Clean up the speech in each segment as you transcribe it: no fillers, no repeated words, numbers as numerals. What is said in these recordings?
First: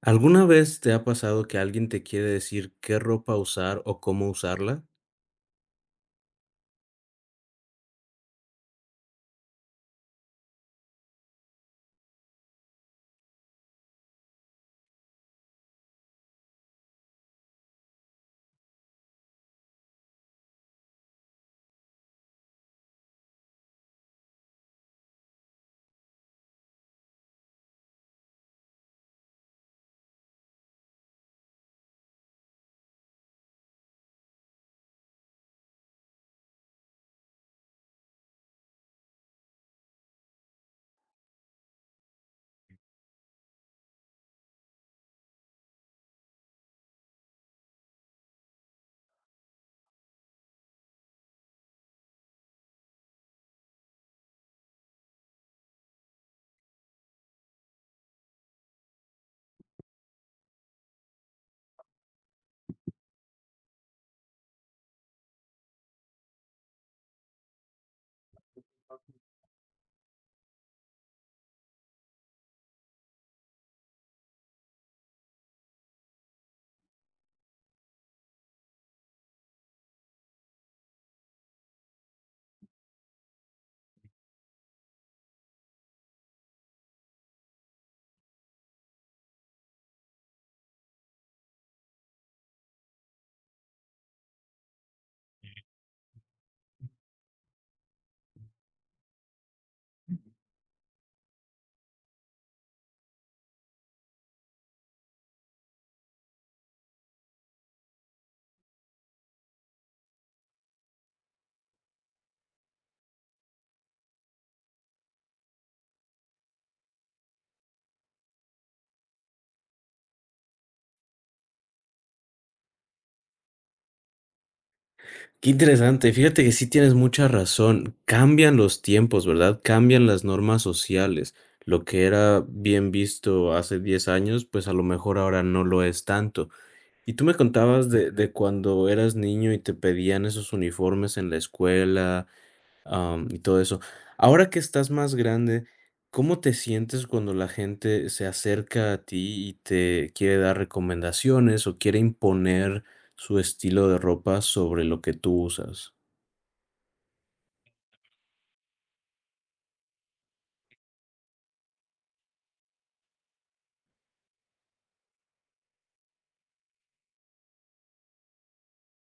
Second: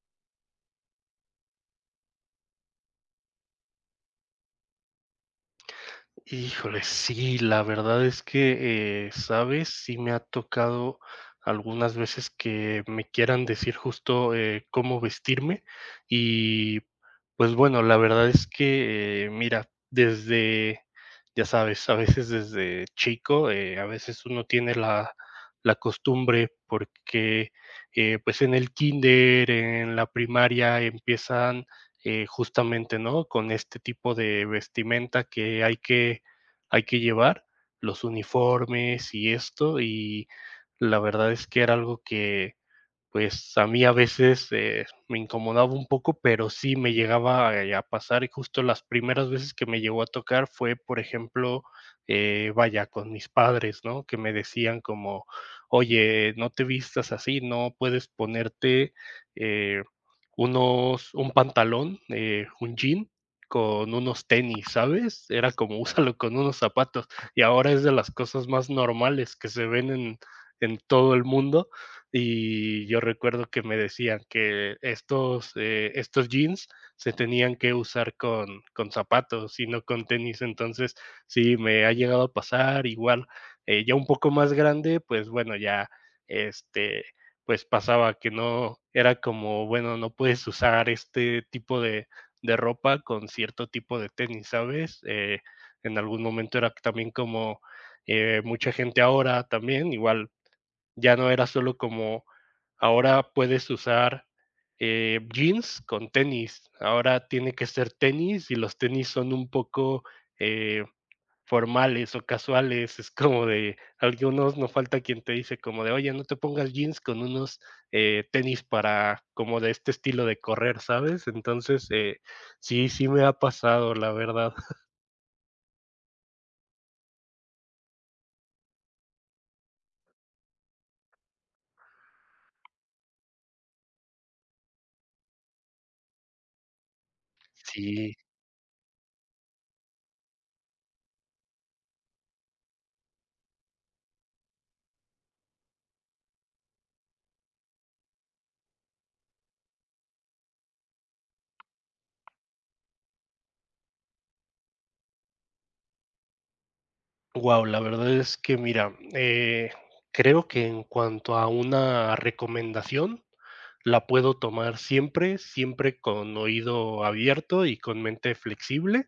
¿Alguna vez te ha pasado que alguien te quiere decir qué ropa usar o cómo usarla? Híjole, sí, la verdad es que, ¿sabes? Sí me ha tocado algunas veces que me quieran decir justo, cómo vestirme y, pues, bueno, la verdad es que, mira, desde, ya sabes, a veces desde chico, a veces uno tiene la costumbre porque, pues, en el kinder, en la primaria empiezan justamente, ¿no? Con este tipo de vestimenta que hay que llevar, los uniformes y esto, y la verdad es que era algo que pues a mí a veces, me incomodaba un poco, pero sí me llegaba a pasar, y justo las primeras veces que me llegó a tocar fue, por ejemplo, vaya, con mis padres, ¿no? Que me decían como: "Oye, no te vistas así, no puedes ponerte, eh, unos un pantalón, un jean con unos tenis", ¿sabes? Era como: "Úsalo con unos zapatos", y ahora es de las cosas más normales que se ven en todo el mundo, y yo recuerdo que me decían que estos jeans se tenían que usar con zapatos y no con tenis. Entonces, sí, me ha llegado a pasar igual. Ya un poco más grande, pues bueno, este, pues pasaba que no era como, bueno, no puedes usar este tipo de ropa con cierto tipo de tenis, ¿sabes? En algún momento era también como mucha gente ahora también, igual ya no era solo como ahora puedes usar, jeans con tenis, ahora tiene que ser tenis y los tenis son un poco, eh, formales o casuales, es como de algunos no falta quien te dice como de: "Oye, no te pongas jeans con unos, tenis para como de este estilo de correr", ¿sabes? Entonces, sí, sí me ha pasado, la verdad. Qué interesante, fíjate que sí tienes mucha razón. Cambian los tiempos, ¿verdad? Cambian las normas sociales. Lo que era bien visto hace 10 años, pues a lo mejor ahora no lo es tanto. Y tú me contabas de, Sí. de cuando eras niño y te pedían esos uniformes en la escuela, y todo eso. Ahora que estás más grande, ¿cómo te sientes cuando la gente se acerca a ti y te quiere dar recomendaciones o quiere imponer su estilo de ropa sobre lo que tú usas? Wow, la verdad es que mira, creo que en cuanto a una recomendación, la puedo tomar siempre, siempre con oído abierto y con mente flexible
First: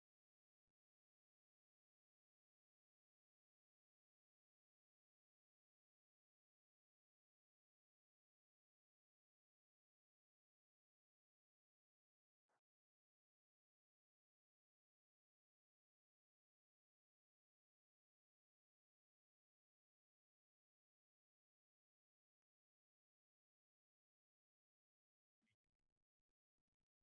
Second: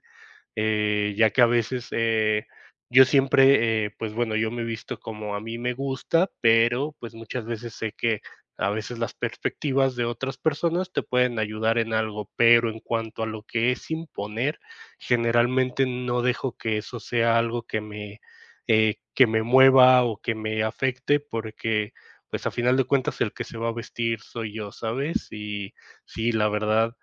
ya que a veces yo siempre, pues bueno, yo me he visto como a mí me gusta, pero pues muchas veces sé que a veces las perspectivas de otras personas te pueden ayudar en algo, pero en cuanto a lo que es imponer, generalmente no dejo que eso sea algo que me mueva o que me afecte, porque pues a final de cuentas el que se va a vestir soy yo, ¿sabes? Y sí, la verdad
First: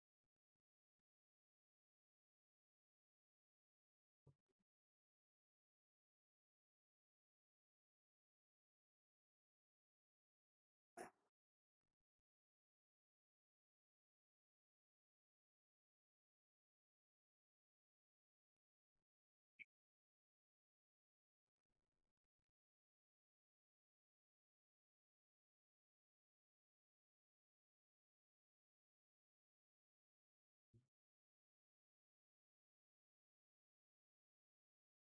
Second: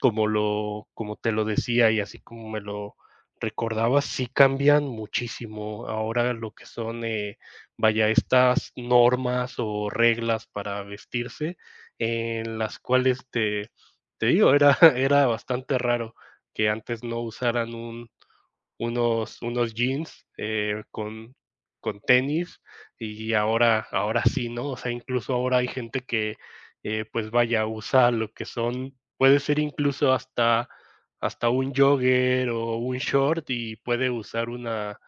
como te lo decía y así como me lo recordaba, sí cambian muchísimo. Ahora lo que son, vaya, estas normas o reglas para vestirse, en las cuales te digo, era, era bastante raro que antes no usaran unos jeans con tenis y ahora sí, ¿no? O sea, incluso ahora hay gente que, pues vaya, usa lo que son, puede ser incluso hasta un jogger o un short y puede usar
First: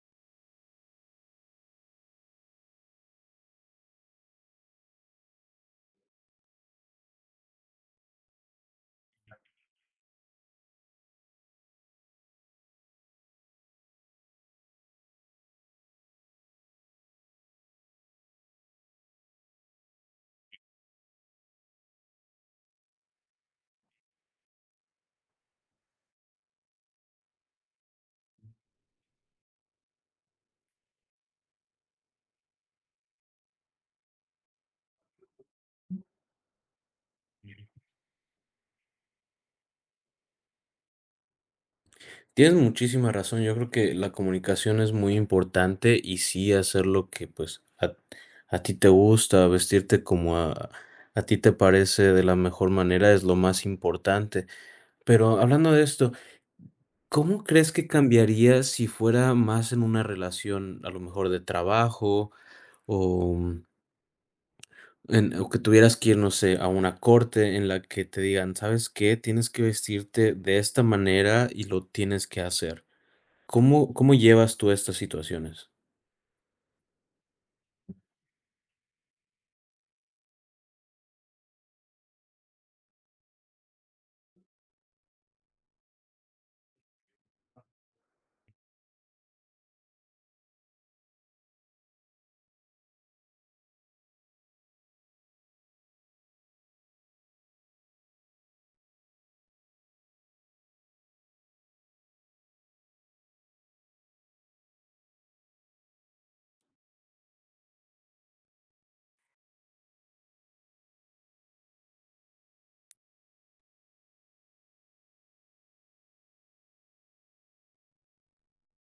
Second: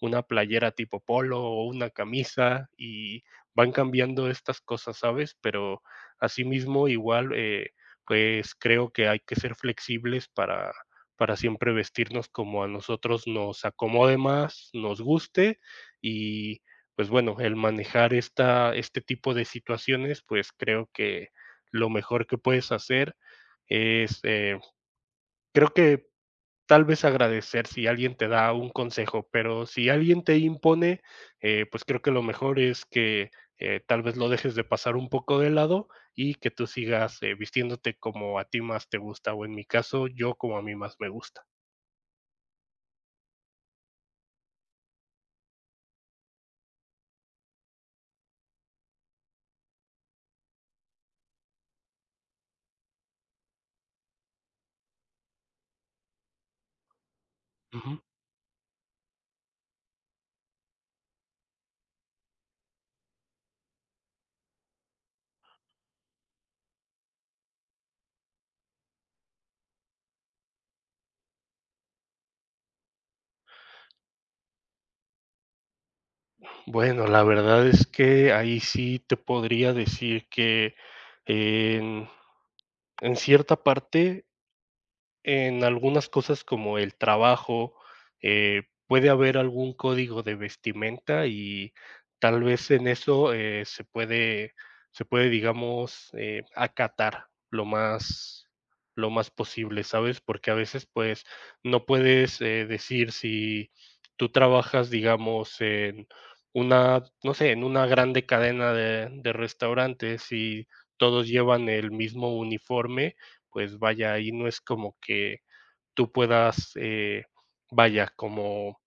una playera tipo polo o una camisa y van cambiando estas cosas, ¿sabes? Pero asimismo, igual, pues creo que hay que ser flexibles para siempre vestirnos como a nosotros nos acomode más, nos guste y pues bueno, el manejar este tipo de situaciones, pues creo que lo mejor que puedes hacer es, creo que tal vez agradecer si alguien te da un consejo, pero si alguien te impone, pues creo que lo mejor es que tal vez lo dejes de pasar un poco de lado y que tú sigas vistiéndote como a ti más te gusta, o en mi caso, yo como a mí más me gusta. Tienes muchísima razón, yo creo que la comunicación es muy importante y sí hacer lo que a ti te gusta, vestirte como a ti te parece de la mejor manera es lo más importante. Pero hablando de esto, ¿cómo crees que Ujú. cambiaría si fuera más en una relación, a lo mejor de trabajo o, en, o que tuvieras que ir, no sé, a una corte en la que te digan, ¿sabes qué? Tienes que vestirte de esta manera y lo tienes que hacer. Cómo llevas tú estas situaciones? Bueno, la verdad es que ahí sí te podría decir que en en cierta parte en algunas cosas como el trabajo, puede haber algún código de vestimenta y tal vez en eso, se puede, digamos, acatar lo más posible, ¿sabes? Porque a veces, pues, no puedes, decir si tú trabajas, digamos, en una, no sé, en una grande cadena de restaurantes y todos llevan el mismo uniforme, pues vaya, ahí no es como que tú puedas, vaya,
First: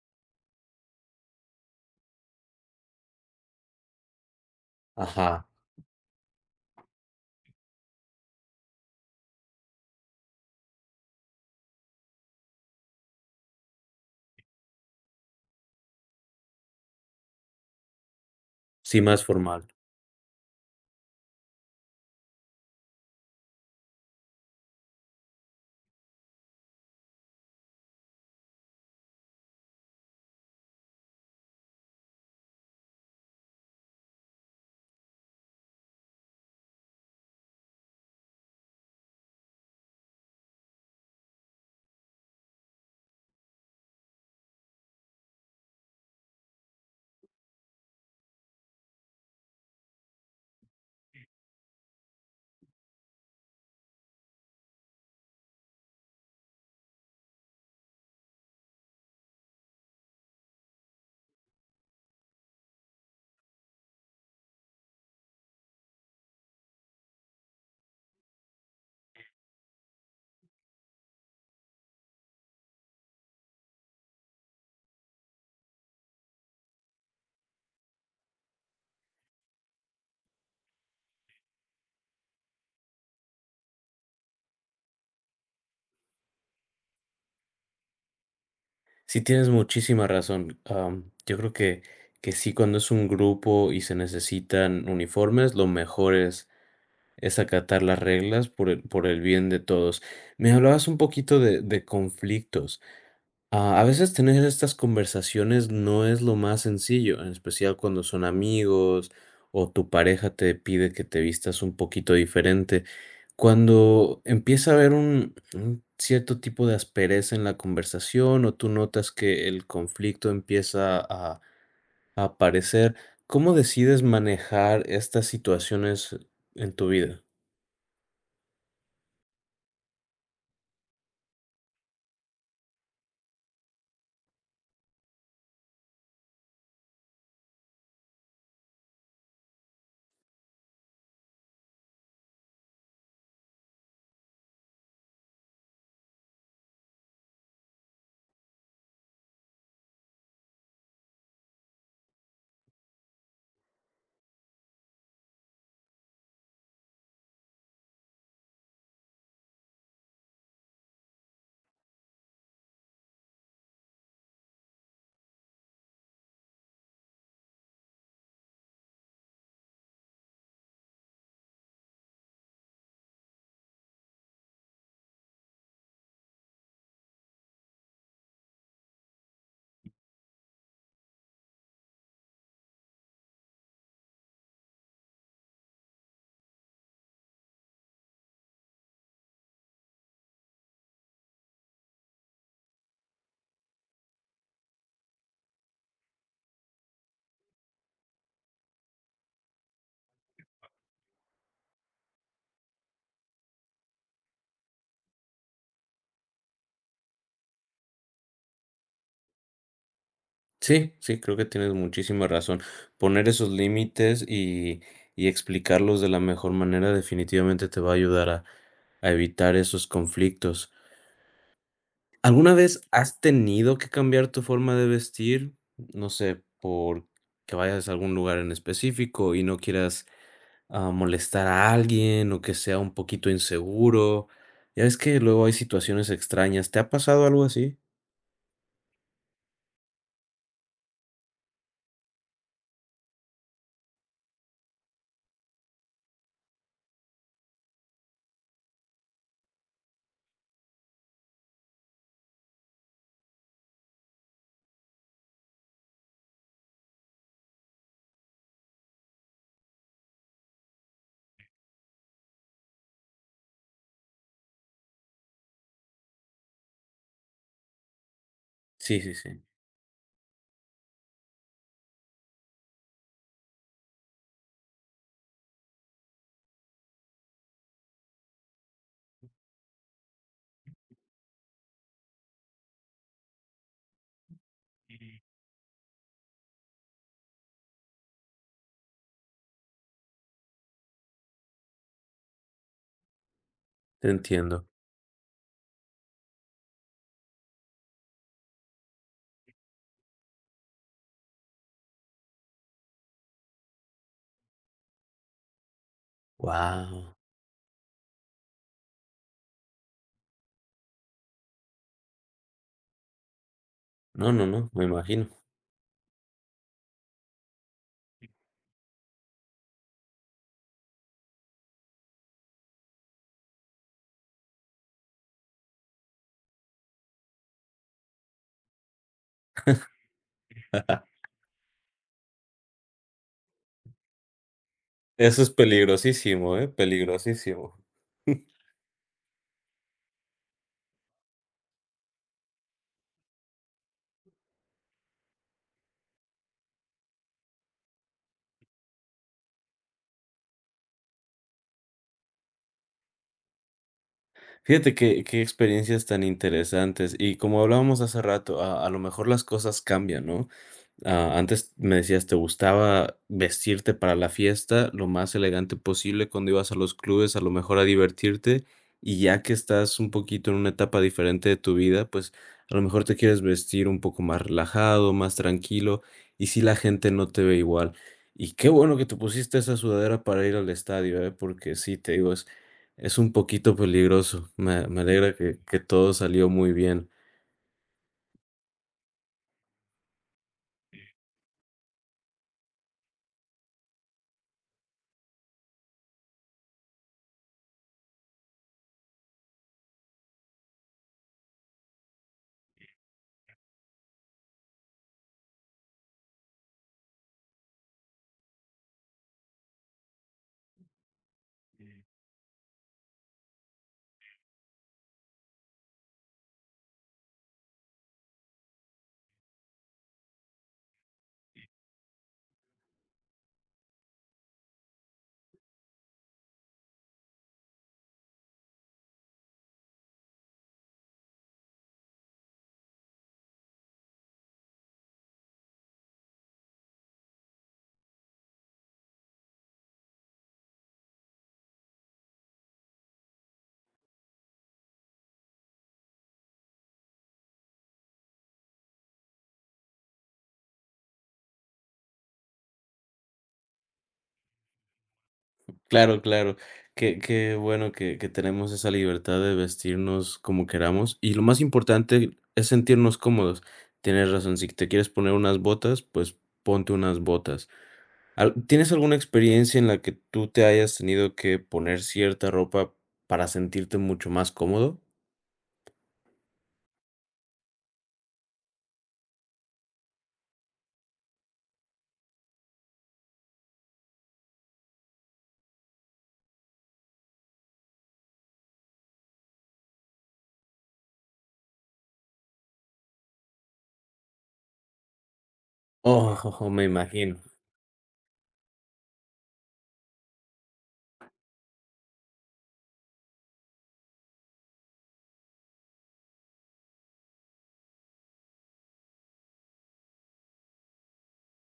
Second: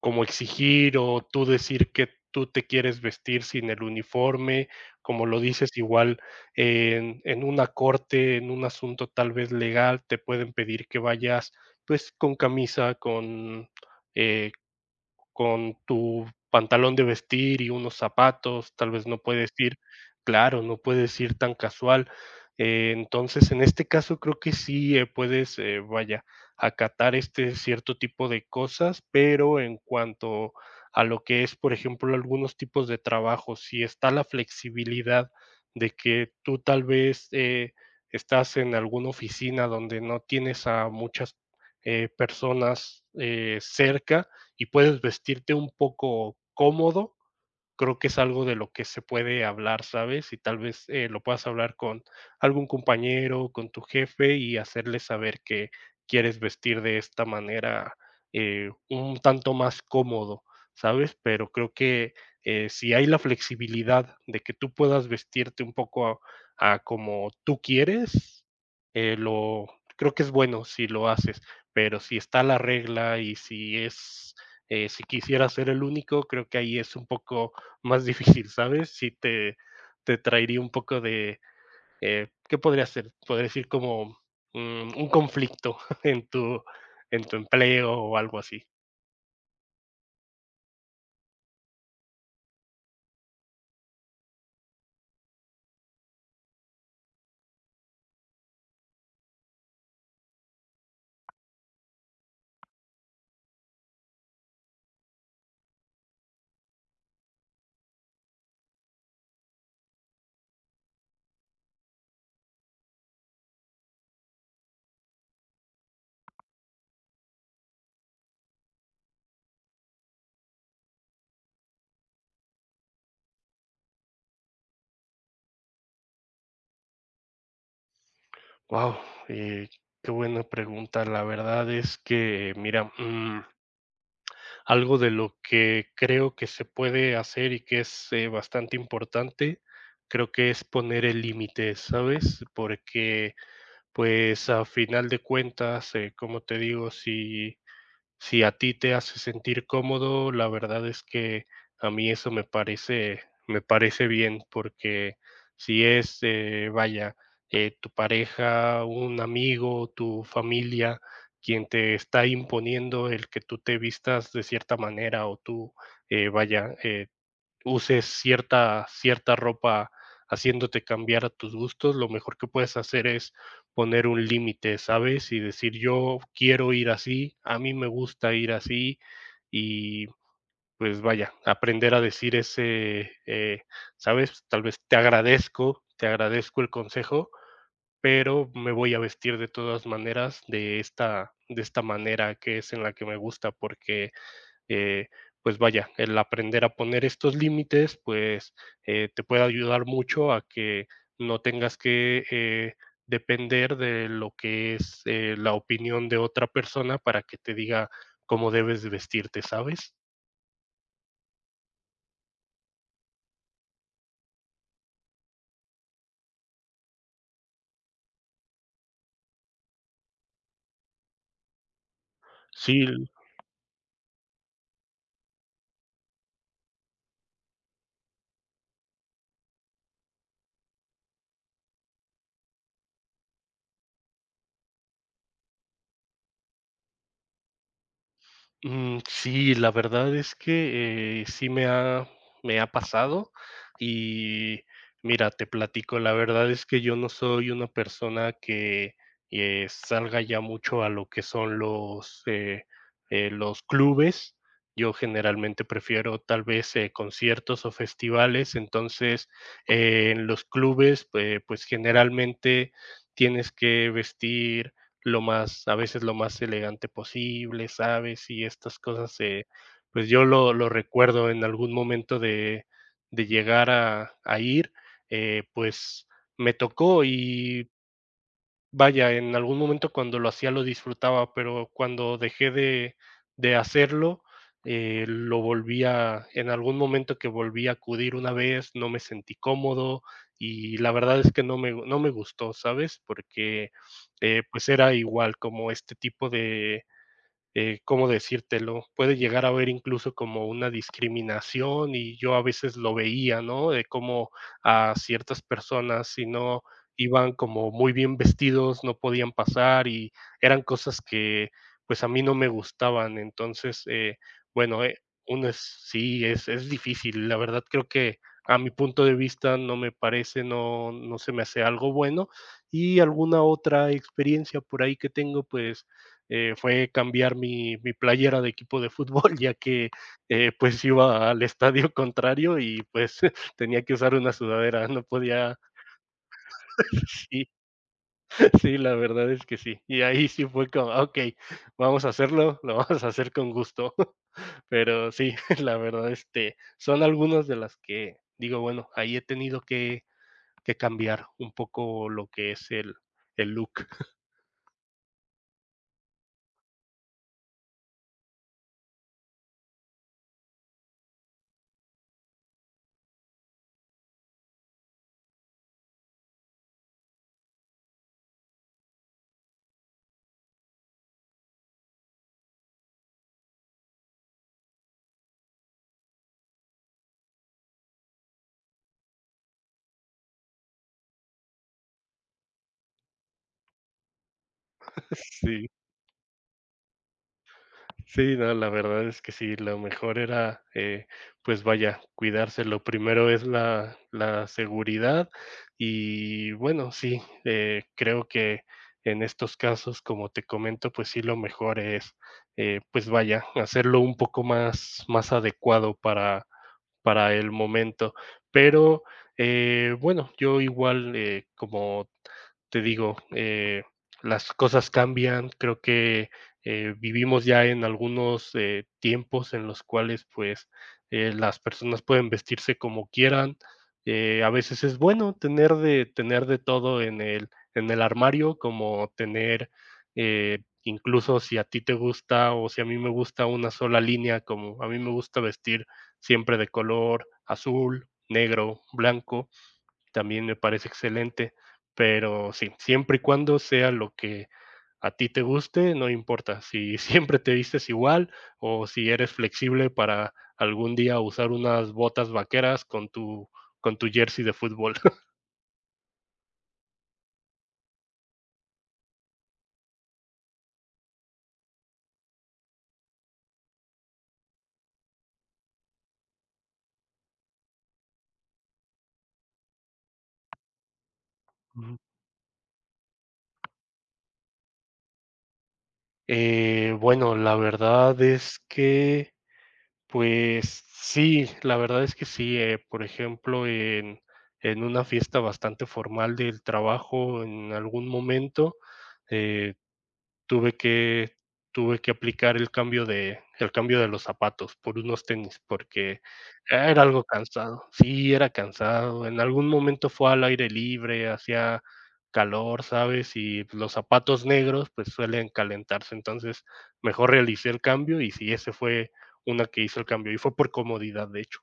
como exigir o tú decir que tú te quieres vestir sin el uniforme, como lo Ajá, dices, igual en una corte, en un asunto tal vez legal, te pueden pedir que vayas pues con camisa, eh, con tu pantalón de vestir y unos zapatos, tal sí, vez no más puedes formal. ir claro, no puedes ir tan casual. Entonces, en este caso, creo que sí puedes, vaya, acatar este cierto tipo de cosas, pero en cuanto a lo que es, por ejemplo, algunos tipos de trabajo, si está la flexibilidad de que tú tal vez estás en alguna oficina donde no tienes a muchas personas cerca, y puedes vestirte un poco cómodo creo que es algo de lo que se puede hablar, ¿sabes? Y tal vez lo puedas hablar con algún compañero, con tu jefe y hacerle saber que quieres vestir de esta manera un tanto más cómodo, ¿sabes? Pero creo que si hay la flexibilidad de que tú puedas vestirte un poco a como tú quieres, lo creo que es bueno si lo haces, pero si está la regla y si es si quisiera ser el único, creo que ahí es un poco más difícil, ¿sabes? Te traería un poco ¿qué podría ser? Podría decir como un conflicto en tu, en tu empleo o algo así. Sí, tienes muchísima razón. Yo creo que sí, cuando es un grupo y se necesitan uniformes, lo mejor es acatar las reglas por el bien de todos. Me hablabas un poquito de conflictos. Ah, a veces tener estas conversaciones no es lo más sencillo, en especial cuando son amigos o tu pareja te pide que te vistas un poquito diferente. Cuando empieza a haber un cierto tipo de aspereza en la conversación o tú notas que el conflicto empieza a aparecer, ¿cómo decides manejar estas situaciones en tu vida? Wow, qué buena pregunta. La verdad es que, mira, algo de lo que creo que se puede hacer y que es bastante importante, creo que es poner el límite, ¿sabes? Porque, pues, a final de cuentas, como te digo, si a ti te hace sentir cómodo, la verdad es que a mí eso me parece bien, porque si es, vaya, tu pareja, un amigo, tu familia, quien te está imponiendo el que tú te vistas de cierta manera o tú, eh, vaya, eh uses cierta ropa haciéndote cambiar a tus gustos, lo mejor que puedes hacer es poner un límite, ¿sabes? Y decir, yo quiero ir así, a mí me gusta ir así y pues vaya, aprender a decir ese, ¿sabes? Tal vez te agradezco el consejo, pero me voy a vestir de todas maneras de de esta manera que es en la que me gusta, porque eh, pues vaya, el aprender a poner estos límites, pues te puede ayudar mucho a que no tengas que depender de lo que es la opinión de otra persona para que te diga cómo debes de vestirte, ¿sabes? Sí, sí, creo que tienes muchísima razón. Poner esos límites y explicarlos de la mejor manera definitivamente te va a ayudar a evitar esos conflictos. ¿Alguna vez Sí. has tenido que cambiar tu forma de vestir? No sé, por que vayas a algún lugar en específico y no quieras molestar a alguien o que sea un poquito inseguro. Ya ves que luego hay situaciones extrañas. ¿Te ha pasado algo así? Mm, sí, la verdad es que, sí me ha pasado y mira, te platico, la verdad es que yo no soy una persona que, salga ya mucho a lo que son los clubes. Yo generalmente prefiero tal vez, conciertos o festivales, entonces, en los clubes, pues generalmente tienes que vestir, lo más, a veces lo más elegante posible, ¿sabes? Y estas Sí, sí, cosas, sí. Pues yo lo recuerdo en algún momento de llegar a ir, pues me tocó y vaya, en algún momento cuando lo hacía lo disfrutaba, pero cuando dejé de hacerlo, lo volvía. En algún momento que volví a acudir una vez, no me sentí cómodo y la verdad es que no me gustó, ¿sabes? Porque, Te entiendo. pues, era igual como este tipo de ¿cómo decírtelo? Puede llegar a ver incluso como una discriminación y yo a veces lo veía, ¿no? De cómo a ciertas personas, si no Wow. iban como muy bien vestidos, no podían pasar y eran cosas que pues a mí no me gustaban. Entonces, No, no, no, bueno, me imagino. uno es, sí, es difícil. La verdad creo que a mi punto de vista no me parece, no, no se me hace algo bueno. Y alguna otra experiencia por ahí que tengo, pues fue cambiar mi playera de equipo de fútbol, ya que pues iba al estadio contrario y pues tenía que usar una sudadera, no Eso es podía, peligrosísimo, ¿eh? sí, Peligrosísimo. sí, la verdad es que sí. Y ahí sí fue como, "Ah, ok, vamos a hacerlo, lo vamos a hacer con gusto". Pero sí, la verdad, este, son algunas de las que digo, bueno, ahí he tenido que cambiar un poco lo que es el look. Fíjate qué experiencias tan interesantes. Y como hablábamos hace rato, a lo mejor las cosas cambian, ¿no? Ah, antes me decías, te gustaba vestirte para la fiesta lo más elegante posible cuando ibas a los clubes, a lo mejor a divertirte, y ya que estás un poquito en una etapa diferente de tu vida, pues a lo mejor te quieres vestir un poco más relajado, más tranquilo, y si la gente no te ve igual. Y qué bueno que te pusiste esa sudadera para ir al estadio, ¿eh? Porque sí, te digo, es un poquito peligroso. Me alegra Sí. que todo salió muy bien. Sí, no, la verdad es que sí, lo mejor era, pues vaya, cuidarse. Lo primero es la seguridad y bueno, sí, creo que en estos casos, como te comento, pues sí, lo mejor es, pues vaya, hacerlo un poco más adecuado para el momento. Pero bueno, yo igual, como te digo, las cosas cambian, creo que vivimos ya en algunos tiempos en los cuales pues las personas pueden vestirse como quieran. A veces es bueno tener de todo en en el armario, como tener incluso si a ti te gusta o si a mí me gusta una sola línea, como a mí me gusta vestir siempre de color azul, negro, blanco también me parece excelente, pero sí, siempre y cuando sea lo que a ti te guste, no importa si siempre te vistes igual o si eres flexible para algún día usar unas botas vaqueras con tu jersey de fútbol. Claro, claro. Qué bueno que tenemos esa libertad de vestirnos como queramos. Y lo más importante es sentirnos cómodos. Tienes razón, si te quieres poner unas botas, pues ponte unas botas. Al- ¿Tienes alguna experiencia en la que tú te hayas tenido que Ujú. poner cierta ropa para sentirte mucho más cómodo? Bueno, la verdad es que, pues sí, la verdad es que sí. Por ejemplo, en una fiesta bastante formal del trabajo, en algún momento, eh, tuve que tuve que aplicar el cambio de los zapatos por unos tenis, porque Oh, me era algo imagino. cansado. Sí, era cansado. En algún momento fue al aire libre, hacía calor, ¿sabes? Y los zapatos negros, pues, suelen calentarse. Entonces, mejor realicé el cambio y sí, ese fue una que hizo el cambio, y fue por comodidad, de hecho.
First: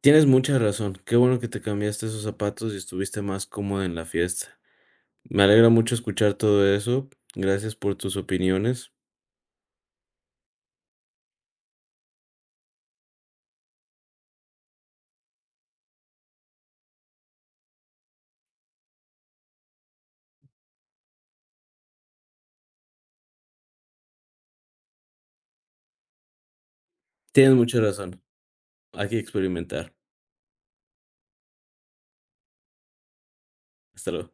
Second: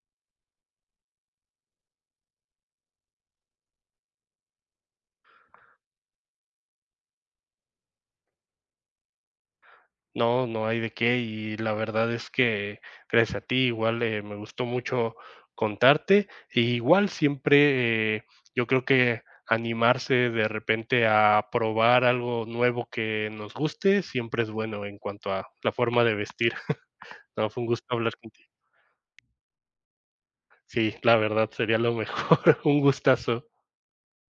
Tienes mucha razón. Qué bueno que te cambiaste esos zapatos y estuviste más cómodo en la fiesta. Me alegra mucho escuchar todo eso. Gracias por tus opiniones. No, no hay de qué y la verdad es que gracias a ti igual, me gustó mucho contarte. Y igual siempre, yo creo que animarse de repente a probar algo nuevo que nos guste siempre es bueno en cuanto a la forma de vestir. No, Tienes fue un mucha gusto hablar razón. contigo. Hay que experimentar. Sí, la verdad sería lo mejor. Un gustazo. Hasta luego.